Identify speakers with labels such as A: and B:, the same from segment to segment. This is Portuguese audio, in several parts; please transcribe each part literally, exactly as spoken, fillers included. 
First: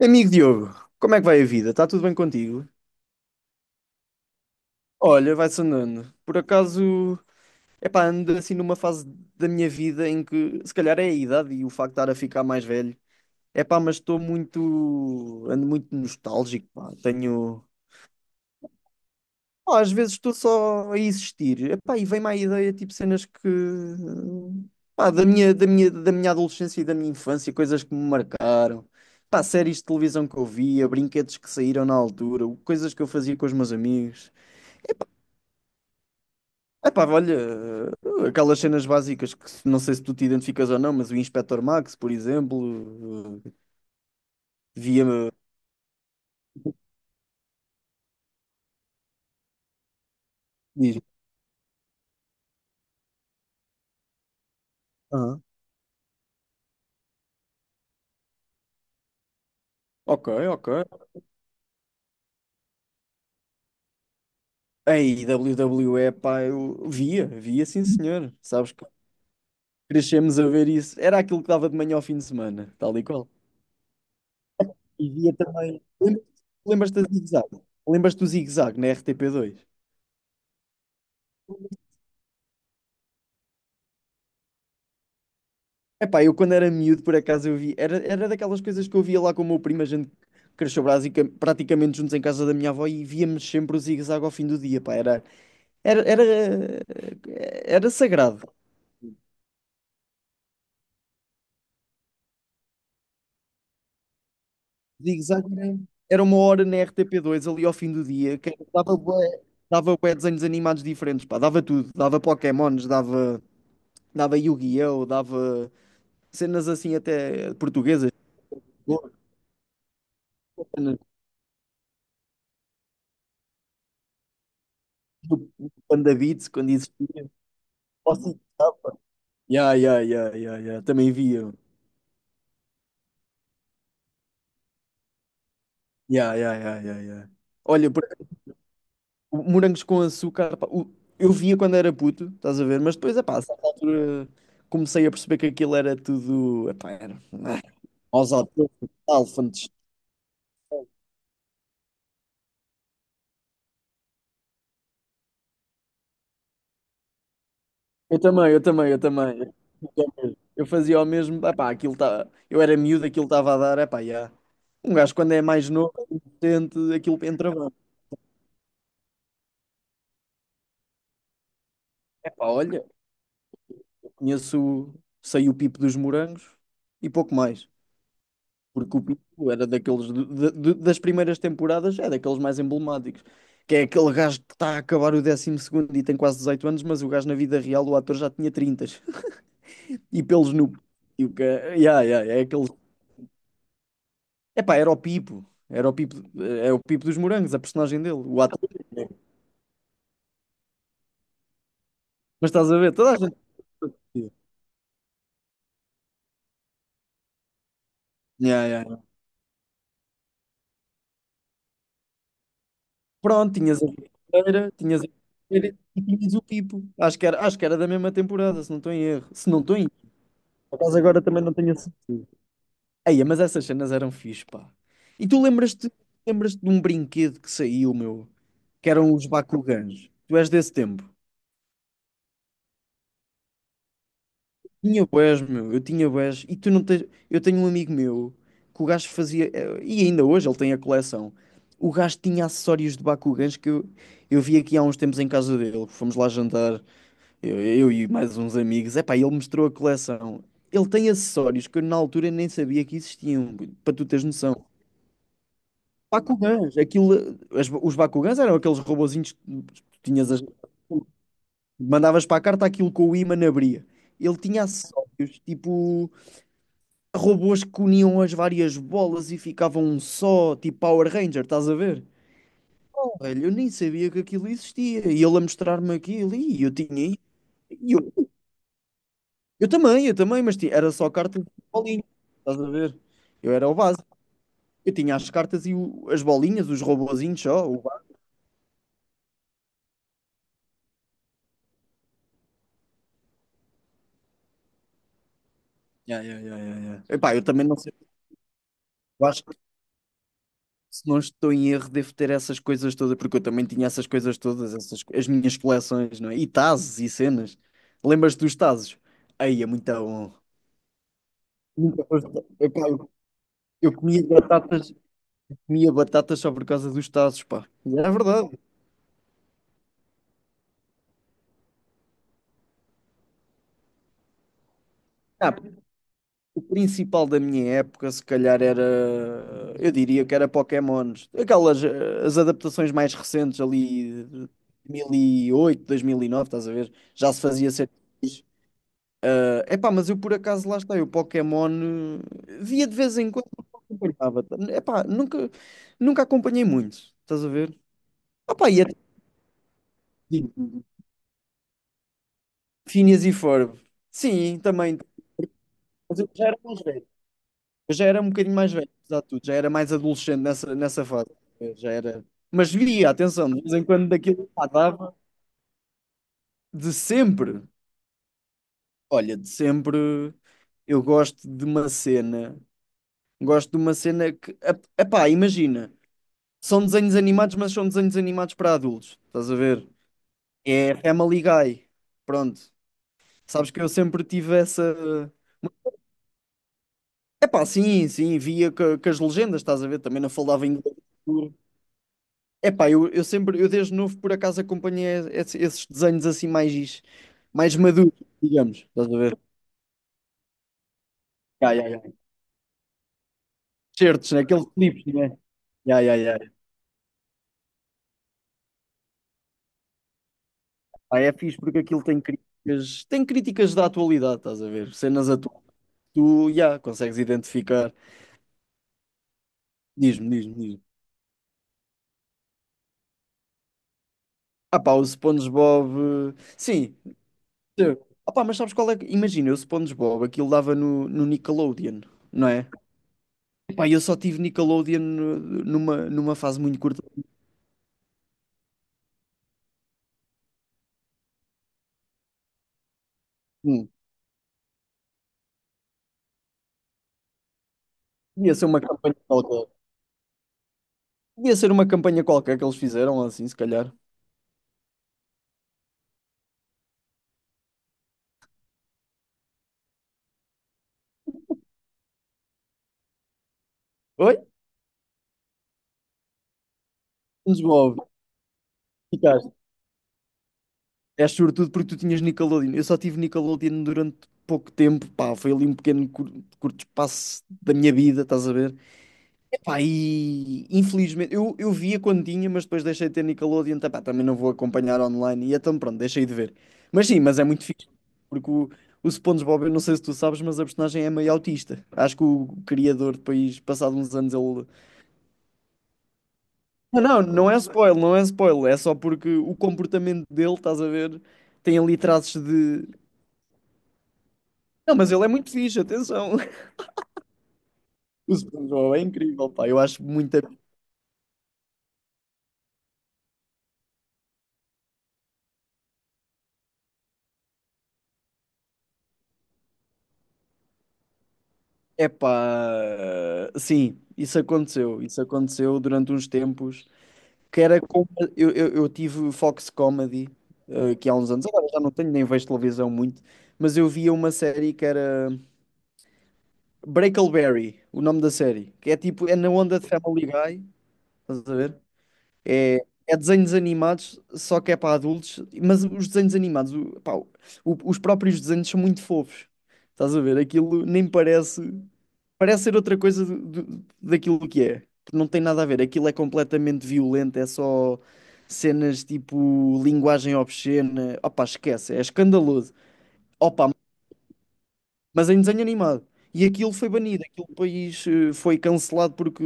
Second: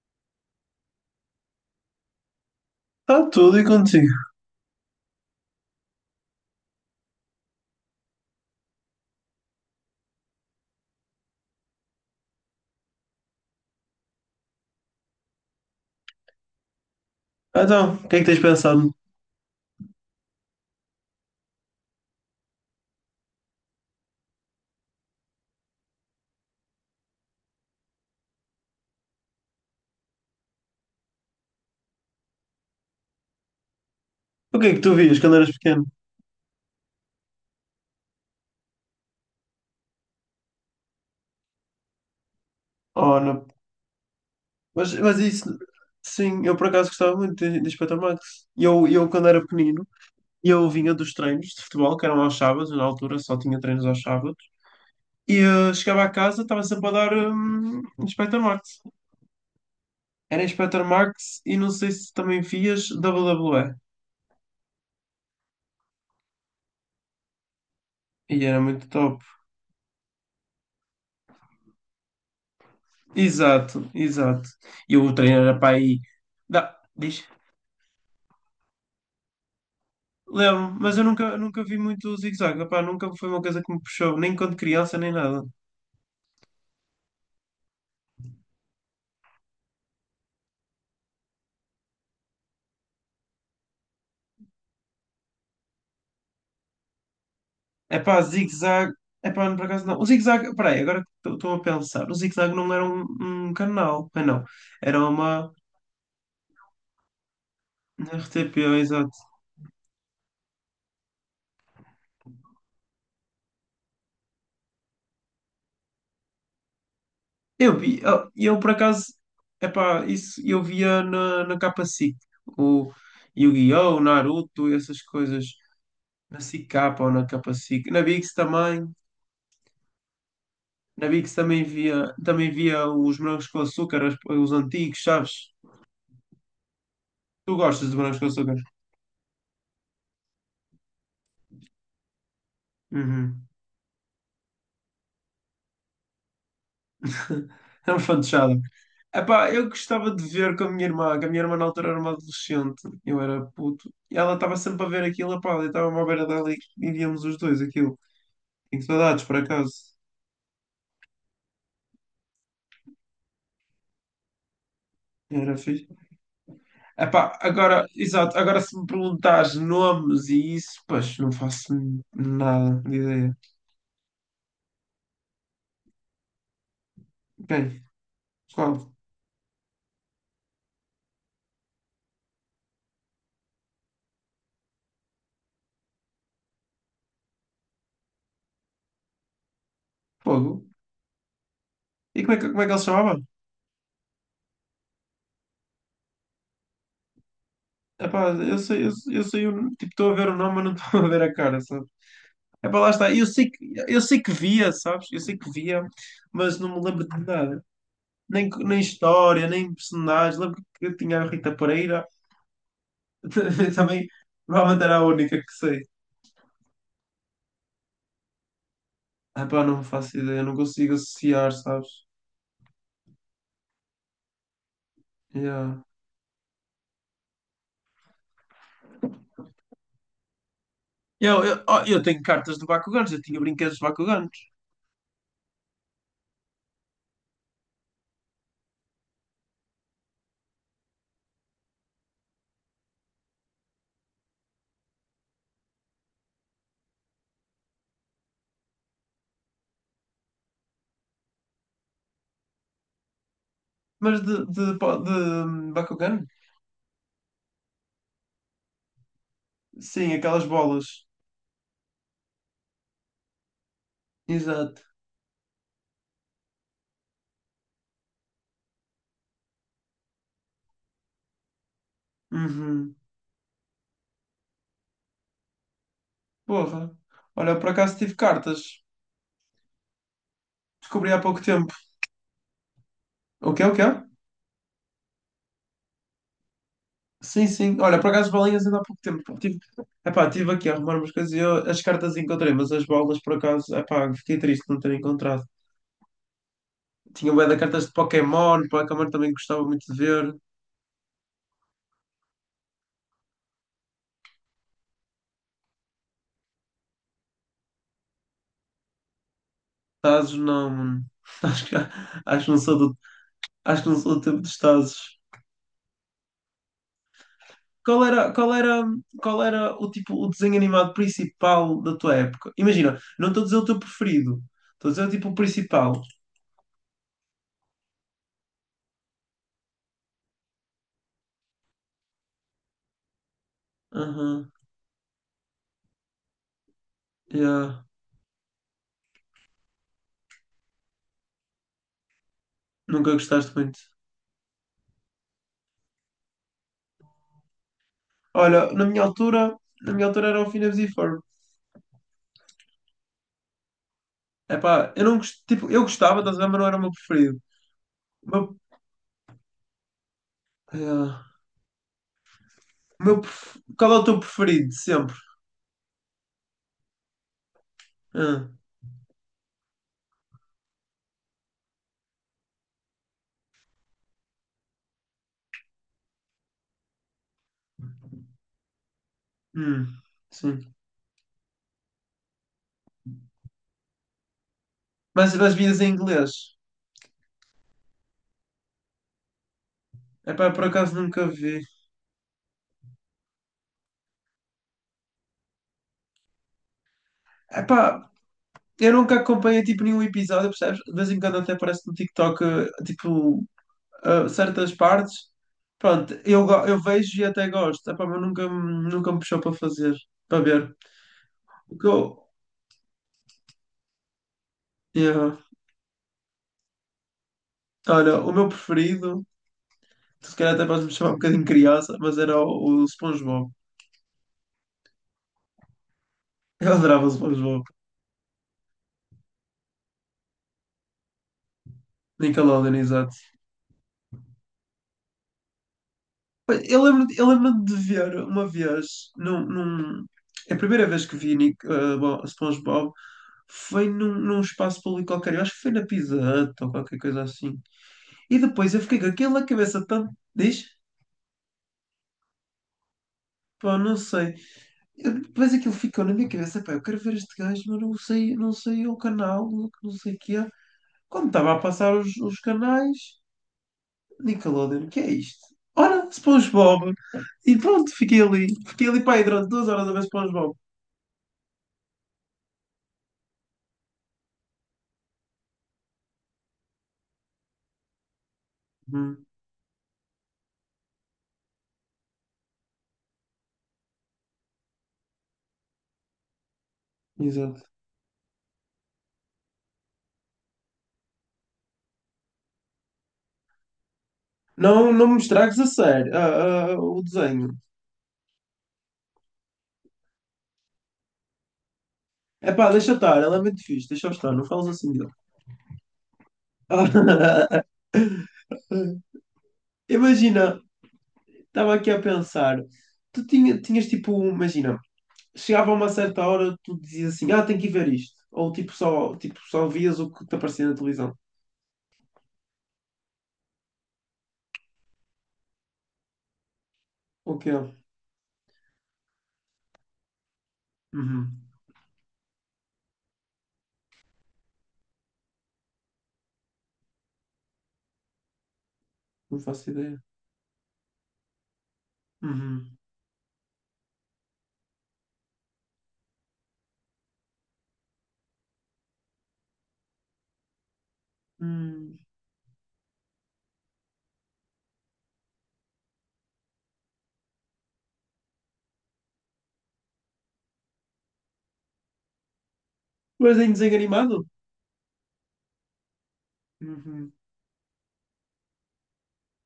A: Amigo Diogo, como é que vai a vida? Está tudo bem contigo?
B: Está tudo e contigo.
A: Olha, vai-se andando. Por acaso, epá, ando assim numa fase da minha vida em que se calhar é a idade e o facto de estar a ficar mais velho. Epá, mas estou muito, ando muito nostálgico, pá. Tenho,
B: Então, o que é que tens pensado?
A: pá, às vezes estou só a existir. Epá, e vem-me à ideia tipo cenas que, pá, da minha, da minha, da minha adolescência e da minha infância, coisas que me marcaram. Pá, séries de televisão que eu via, brinquedos que saíram na altura, coisas que eu fazia com os meus amigos.
B: O que é que tu vias quando eras pequeno?
A: Epá, olha, eh, aquelas cenas básicas que se- não sei se tu te identificas ou não, mas o Inspector Max, por
B: Oh,
A: exemplo,
B: não.
A: eh,
B: Mas, mas
A: via
B: isso, sim, eu por acaso gostava muito de, de Inspector Max. E Eu, eu, quando era pequenino, eu vinha
A: diz,
B: dos treinos de futebol, que eram aos sábados, na altura só tinha treinos aos sábados, e
A: "Ah,
B: eh, chegava a casa, estava sempre a dar hum, Inspector Max.
A: ok,
B: Era
A: ok.
B: Inspector Max e não sei se também vias dáblio dáblio É.
A: Ei, W W E, pá, eu via, via, sim senhor.
B: E E era
A: Sabes que
B: muito top.
A: crescemos a ver isso. Era aquilo que dava de manhã ao fim de semana, tal e qual.
B: Exato, exato. E
A: E
B: o
A: via
B: treino era para
A: também.
B: aí.
A: Lembras-
B: Dá,
A: Lembras-te da
B: diz.
A: Zig Zag? Lembras-te do Zig Zag na R T P dois?
B: Lembro, mas eu nunca, nunca vi muito o zigue-zague. Epá, nunca foi uma coisa que me puxou, nem quando criança, nem nada.
A: Epá, eu quando era miúdo, por acaso, eu vi. Era, era daquelas coisas que eu via lá com o meu primo. A gente cresceu brasica- praticamente juntos em casa da minha avó e víamos sempre o zigue-zague ao fim do dia, pá. Era, era, era, era
B: é Epá,
A: sagrado.
B: zigue-zague. Epá, não, por acaso não. O zigue-zague, peraí, agora que estou a pensar. O zigue-zague não era um, um canal. Ah, não. Era
A: Zigue-zague
B: uma
A: era, era uma hora na R T P dois ali ao fim do
B: na
A: dia, que
B: erre tê pê,
A: dava,
B: exato.
A: bué- dava bué desenhos animados diferentes, pá. Dava tudo. Dava Pokémons, dava, dava Yu-Gi-Oh!, dava cenas assim até
B: Eu vi,
A: portuguesas.
B: ah, eu por acaso, é epá, isso eu
A: Cenas
B: via na, na capa siqui. O Yu-Gi-Oh! O Naruto, essas coisas.
A: do Panda
B: Na
A: Beats,
B: siqui
A: quando
B: capa ou na
A: existia.
B: capa siqui. Na Biggs também.
A: Yeah, yeah, yeah, yeah, yeah.
B: Na
A: Também
B: Bix
A: via.
B: também via, também via os morangos com açúcar, os, os antigos, sabes?
A: Yeah, yeah, yeah, yeah, yeah.
B: Tu gostas
A: Olha,
B: de
A: por-
B: morangos com açúcar?
A: o- morangos com açúcar, pá, o- eu via quando era puto, estás a ver? Mas depois, epá, a
B: Uhum.
A: certa altura comecei a perceber que aquilo era tudo. Epá, era.
B: É um
A: Aos
B: fantochada. Epá, eu
A: alfantes.
B: gostava de ver com a minha irmã, que a minha irmã na altura era uma adolescente, eu era puto, e ela estava sempre a ver aquilo, epá, eu estava-me à beira dela e e víamos os dois aquilo.
A: Eu também, eu
B: Tenho
A: também, eu
B: saudades, por
A: também.
B: acaso.
A: Eu também. Eu fazia o mesmo, epá, aquilo tá, eu era miúdo, aquilo estava a dar, epá, yeah. Um gajo quando é
B: Era
A: mais
B: fixe.
A: novo, inocente, aquilo
B: Epá,
A: entra bem.
B: agora, exato, agora se me perguntares nomes e isso, pois, não faço
A: Epá,
B: nada
A: olha,
B: de ideia.
A: conheço, o- sei o pipo dos morangos e pouco mais.
B: Quem? Qual?
A: Porque o Pinto era daqueles de- de- das primeiras temporadas, é daqueles mais emblemáticos. Que é aquele gajo que está a acabar o décimo segundo e tem quase dezoito anos, mas o gajo na vida real, o ator já tinha trinta. E
B: Fogo?
A: pelos no. E o que é, yeah,
B: E
A: yeah,
B: como é
A: é
B: que, como é
A: aquele.
B: que ele se chamava?
A: Epá, era o Pipo. Era o Pipo, eh, é o Pipo dos Morangos, a personagem dele,
B: Epá,
A: o
B: eu
A: ator.
B: sei, eu, eu sei, o- tipo, estou a ver o nome, mas não estou a ver a cara, sabe?
A: Mas estás a
B: Epá, lá
A: ver,
B: está,
A: toda a
B: eu
A: gente.
B: sei que, eu sei que via, sabes? Eu sei que via, mas não me lembro de nada. Nem,
A: Yeah,
B: nem
A: yeah, yeah.
B: história, nem personagens. Lembro que eu tinha a Rita Pereira,
A: Pronto, tinhas a
B: também
A: Vieira,
B: provavelmente era
A: tinhas
B: a
A: a
B: única que
A: Vieira
B: sei.
A: e tinhas o Pipo. Acho que era, acho que era da mesma temporada, se não estou em erro. Se não
B: Epá,
A: estou em
B: não
A: erro.
B: faço ideia, não
A: Por
B: consigo
A: acaso agora também
B: associar,
A: não tenho a
B: sabes?
A: certeza. Eia, mas essas cenas eram fixe, pá. E tu
B: Yeah.
A: lembras-te, lembras-te de um brinquedo que saiu, meu, que eram os Bakugans. Tu és desse tempo.
B: Eu, eu, oh, eu tenho cartas de Bakugans, eu tinha brinquedos de Bakugans,
A: Tinha bués, meu, eu tinha bués. E tu não tens. Eu tenho um amigo meu que o gajo fazia. eh, E ainda hoje ele tem a coleção. O gajo tinha acessórios de Bakugans que eu, eu vi aqui há uns tempos em casa dele. Fomos lá jantar, eu, eu e mais uns amigos. Epá, ele mostrou a coleção. Ele tem acessórios que eu na altura nem sabia que existiam, para tu
B: mas
A: teres
B: de,
A: noção.
B: de, de, de Bakugan?
A: Bakugans, aquilo, as- os Bakugans eram aqueles robozinhos que
B: Sim,
A: tinhas as-
B: aquelas bolas.
A: mandavas para a carta aquilo com o ímã abria. Ele tinha
B: Exato.
A: acessórios, tipo robôs que uniam as várias bolas e ficavam um só, tipo Power Ranger, estás a ver?
B: Uhum.
A: Oh, velho, eu nem sabia que aquilo existia. E ele a mostrar-me aquilo, e eu
B: Porra.
A: tinha isso.
B: Olha, eu por
A: E
B: acaso
A: eu,
B: tive cartas.
A: eu também, eu também, mas ti- era só
B: Descobri há pouco
A: cartas e
B: tempo.
A: bolinhas, estás a ver?
B: O
A: Eu
B: quê?
A: era
B: O
A: o
B: quê?
A: básico. Eu tinha as cartas e o- as bolinhas, os robozinhos
B: Sim,
A: só.
B: sim.
A: O
B: Olha, por
A: básico.
B: acaso balinhas ainda há pouco tempo. Pá. Tive... Epá, tive aqui a arrumar umas coisas e eu as cartas encontrei, mas as bolas por acaso, epá, fiquei triste de não ter encontrado.
A: Yeah, yeah, yeah, yeah, yeah.
B: Tinha
A: Epá, eu
B: bué de
A: também não.
B: cartas de Pokémon, Pokémon
A: Eu
B: também
A: acho que,
B: gostava muito de ver.
A: se não estou em erro, devo ter essas coisas todas, porque eu também tinha essas coisas todas, essas, as minhas coleções, não é? E tazos e cenas. Lembras-te dos tazos? Aí é muito bom.
B: Tazos não, mano. Acho que,
A: Nunca foste.
B: acho que não
A: Eu,
B: sou
A: pá,
B: do,
A: eu-
B: acho que
A: eu
B: não sou do
A: comia
B: tempo dos
A: batatas,
B: Tazos.
A: comia batatas só por causa dos tazos, pá.
B: Qual
A: É
B: era, qual
A: verdade.
B: era, qual era o tipo, o desenho animado principal da tua época? Imagina, não estou a dizer o teu preferido, estou a dizer o tipo o
A: Ah,
B: principal.
A: o principal da minha época, se calhar, era. Eu diria que era Pokémons. Aquelas eh, as adaptações mais recentes ali, de
B: Aham,
A: dois mil e oito, dois mil e nove, estás a ver? Já se fazia
B: yeah.
A: ser. Epá, mas eu por acaso lá está, eu Pokémon eh, via de
B: Nunca
A: vez em quando,
B: gostaste
A: mas
B: muito.
A: não acompanhava. Epá, nunca, nunca acompanhei muito, estás a ver? Opá,
B: Olha,
A: e
B: na
A: até
B: minha altura, na minha altura era o Phineas e Ferb.
A: Phineas e Ferb. Sim,
B: Epá,
A: também.
B: eu não gost... tipo, eu
A: Mas
B: gostava,
A: eu
B: estás a
A: já
B: ver,
A: era
B: mas não era o
A: mais
B: meu
A: velho.
B: preferido.
A: Eu já era um
B: O
A: bocadinho
B: meu...
A: mais velho, apesar de tudo. Já era mais adolescente nessa, nessa
B: yeah.
A: fase. Eu já era. Mas
B: O
A: via,
B: meu
A: atenção,
B: pref-
A: de vez em
B: Qual é o
A: quando
B: teu
A: daquilo pá,
B: preferido, de sempre?
A: dava. De sempre.
B: Ah,
A: Olha, de sempre eu gosto de uma cena. Gosto de uma cena que. ep- Epá, imagina. São desenhos animados, mas são desenhos animados para adultos. Estás a ver?
B: hum, sim.
A: É Family Guy. Pronto. Sabes que eu sempre tive essa.
B: Mas das vias em inglês?
A: Epá, sim, sim, via co- com as legendas, estás a ver? Também não
B: Epá, por
A: falava
B: acaso
A: inglês.
B: nunca vi.
A: Epá, eu, eu sempre, eu desde novo por acaso acompanhei esse- esses desenhos assim mais, mais,
B: Epá,
A: maduros, digamos,
B: eu
A: estás
B: nunca
A: a ver?
B: acompanhei, tipo, nenhum episódio, percebes? De vez em quando até
A: Ya,
B: aparece
A: ya,
B: no
A: ya.
B: TikTok, eh, tipo, ah,
A: Certos, né? Aqueles
B: certas
A: clipes,
B: partes.
A: né? Ya,
B: Pronto,
A: ya, ya.
B: eu, go- eu vejo e até gosto. Epá, mas nunca, me- nunca me puxou para fazer, para ver.
A: Pá, é fixe
B: O
A: porque
B: que
A: aquilo tem
B: eu-
A: críticas, tem críticas da atualidade, estás a ver? Cenas
B: Yeah.
A: atuais. Tu, ya, consegues identificar.
B: Olha, o meu preferido,
A: Diz-me,
B: se
A: diz-me,
B: calhar até
A: diz-me.
B: podes me chamar um bocadinho criança, mas era o, o SpongeBob.
A: Ah pá, o SpongeBob. eh,
B: Eu
A: Sim.
B: adorava o SpongeBob.
A: Ah pá, mas sabes qual é? que- Imagina, o SpongeBob, aquilo dava no, no Nickelodeon, não é?
B: Nickelodeon, exato.
A: Pá, eu só tive Nickelodeon eh, numa, numa
B: Pois,
A: fase muito
B: Eu
A: curta.
B: lembro, eu lembro de ver uma vez, num, num- é a primeira vez que vi Nick, eh, Bo- SpongeBob foi
A: Hum.
B: num, num espaço público qualquer, eu acho que foi na Pizza Hut ou qualquer coisa assim. E
A: Ia ser
B: depois
A: uma
B: eu fiquei com
A: campanha
B: aquilo na
A: qualquer.
B: cabeça tanto. Diz?
A: Ia ser uma campanha qualquer que eles fizeram, assim, se
B: Pá,
A: calhar.
B: não sei. Eu- depois aquilo ficou na minha cabeça, pá, eu quero ver este gajo, mas não sei, não sei o canal, não não sei o que é. Quando estava a passar os, os canais,
A: Oi?
B: Nickelodeon, o que é isto? Ora, SpongeBob. E pronto,
A: SpongeBob,
B: fiquei ali. Fiquei ali, pá, aí durante
A: ficaste.
B: duas horas a ver SpongeBob.
A: És sobretudo porque tu tinhas Nickelodeon. Eu só tive Nickelodeon durante pouco tempo, pá, foi ali um pequeno cur- curto espaço da minha vida, estás a ver?
B: Uhum,
A: Epá, e infelizmente, eu, eu via quando tinha, mas depois deixei de ter Nickelodeon, tá, pá, também não vou acompanhar online, e então pronto, deixei de ver. Mas sim, mas é
B: exato.
A: muito fixe, porque o, o SpongeBob, eu não sei se tu sabes, mas a personagem é meio autista. Acho que o criador depois, passado uns anos, ele.
B: Não, não me estragues a sério, ah, ah,
A: Não,
B: o
A: não, não
B: desenho.
A: é spoiler, não é spoiler, é só porque o comportamento dele, estás a ver, tem ali traços
B: É pá,
A: de.
B: deixa estar, ela é muito fixe, deixa estar, não falas assim
A: Não,
B: dele.
A: mas ele é muito fixe, atenção. O SpongeBob é incrível, pá, eu acho muito.
B: Imagina, estava aqui a pensar, tu tinha, tinhas tipo, imagina. Chegava a uma certa hora, tu dizias assim, ah, tenho que ir ver isto. Ou tipo só, tipo, só vias o que te aparecia na televisão.
A: Epá, sim, isso aconteceu. Isso aconteceu durante uns tempos.
B: O que
A: Que
B: é?
A: era com- eu, eu, eu tive Fox Comedy, eh, que há uns
B: Uhum.
A: anos, agora já não tenho, nem vejo televisão muito, mas eu via uma série que era Breakleberry, o nome da série, que é tipo, é
B: Não
A: na
B: faço
A: onda de
B: ideia.
A: Family Guy, estás a ver?
B: Uhum.
A: É, é desenhos animados, só que é para adultos, mas os desenhos animados, o- pá, o- os próprios desenhos são muito fofos. Estás a ver? Aquilo nem parece.
B: Hum.
A: Parece ser outra coisa do- do- daquilo que é. Não tem nada a ver. Aquilo é completamente violento, é só cenas tipo linguagem obscena. Opa, esquece, é escandaloso.
B: Mas em
A: Opa,
B: desenho animado?
A: mas em desenho animado. E aquilo foi
B: Uhum.
A: banido, aquele país eh, foi cancelado porque,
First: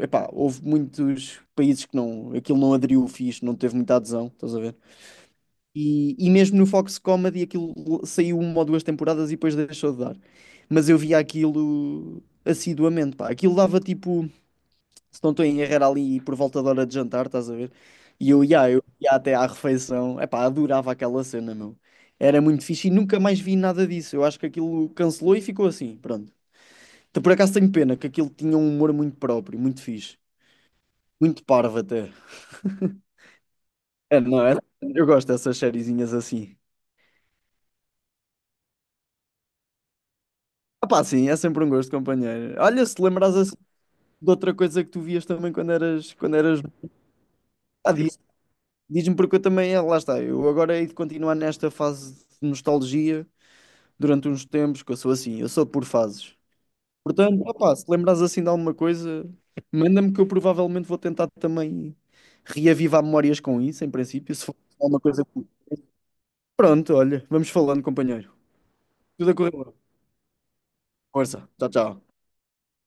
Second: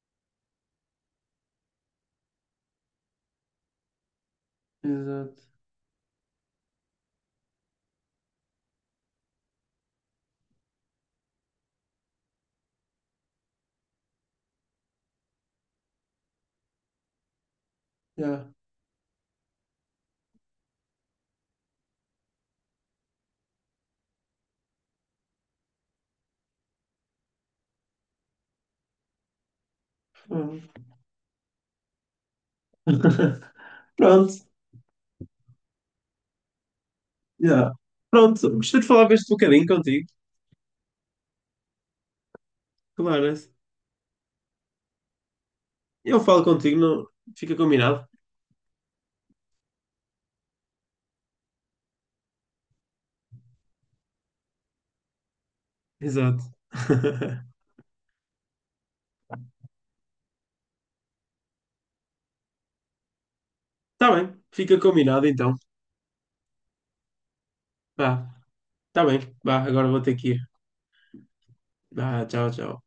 A: eh, epá, houve muitos países que não, aquilo não aderiu fixe, não teve muita adesão, estás a ver?
B: Exato.
A: E, e mesmo no Fox Comedy aquilo saiu uma ou duas temporadas e depois deixou de dar. Mas eu via aquilo assiduamente, pá. Aquilo dava tipo. Se não estou em erro, era ali por volta da hora de jantar, estás a ver? E
B: Yeah.
A: eu ia, eu ia até à refeição. Epá, adorava aquela cena, meu. Era muito fixe e nunca mais vi nada disso. Eu acho que aquilo cancelou e ficou assim, pronto. Então, por acaso tenho pena que aquilo tinha um humor muito próprio, muito fixe.
B: Uhum.
A: Muito parvo até. É,
B: Pronto.
A: não é? Eu gosto dessas sériezinhas assim.
B: Yeah. Pronto. Gostei de falar este bocadinho contigo.
A: Epá, sim, é sempre um gosto, companheiro. Olha, se te
B: Claro. É.
A: lembrares assim de outra coisa que tu vias também quando eras,
B: Eu
A: quando
B: falo
A: eras.
B: contigo, não... fica
A: Ah,
B: combinado.
A: diz, diz-me porque eu também, ah, lá está, eu agora hei de continuar nesta fase de nostalgia durante uns tempos, que eu sou assim, eu sou por fases.
B: Exato.
A: Portanto, opá, se lembrares assim de alguma coisa, manda-me que eu provavelmente vou tentar também reavivar memórias com isso, em
B: Tá
A: princípio,
B: bem.
A: se for
B: Fica
A: alguma coisa.
B: combinado então.
A: Pronto, olha, vamos falando,
B: Vá.
A: companheiro.
B: Tá bem.
A: Tudo a correr
B: Vá,
A: bem.
B: agora vou ter que ir.
A: Força. Tchau, tchau.
B: Vá, tchau, tchau.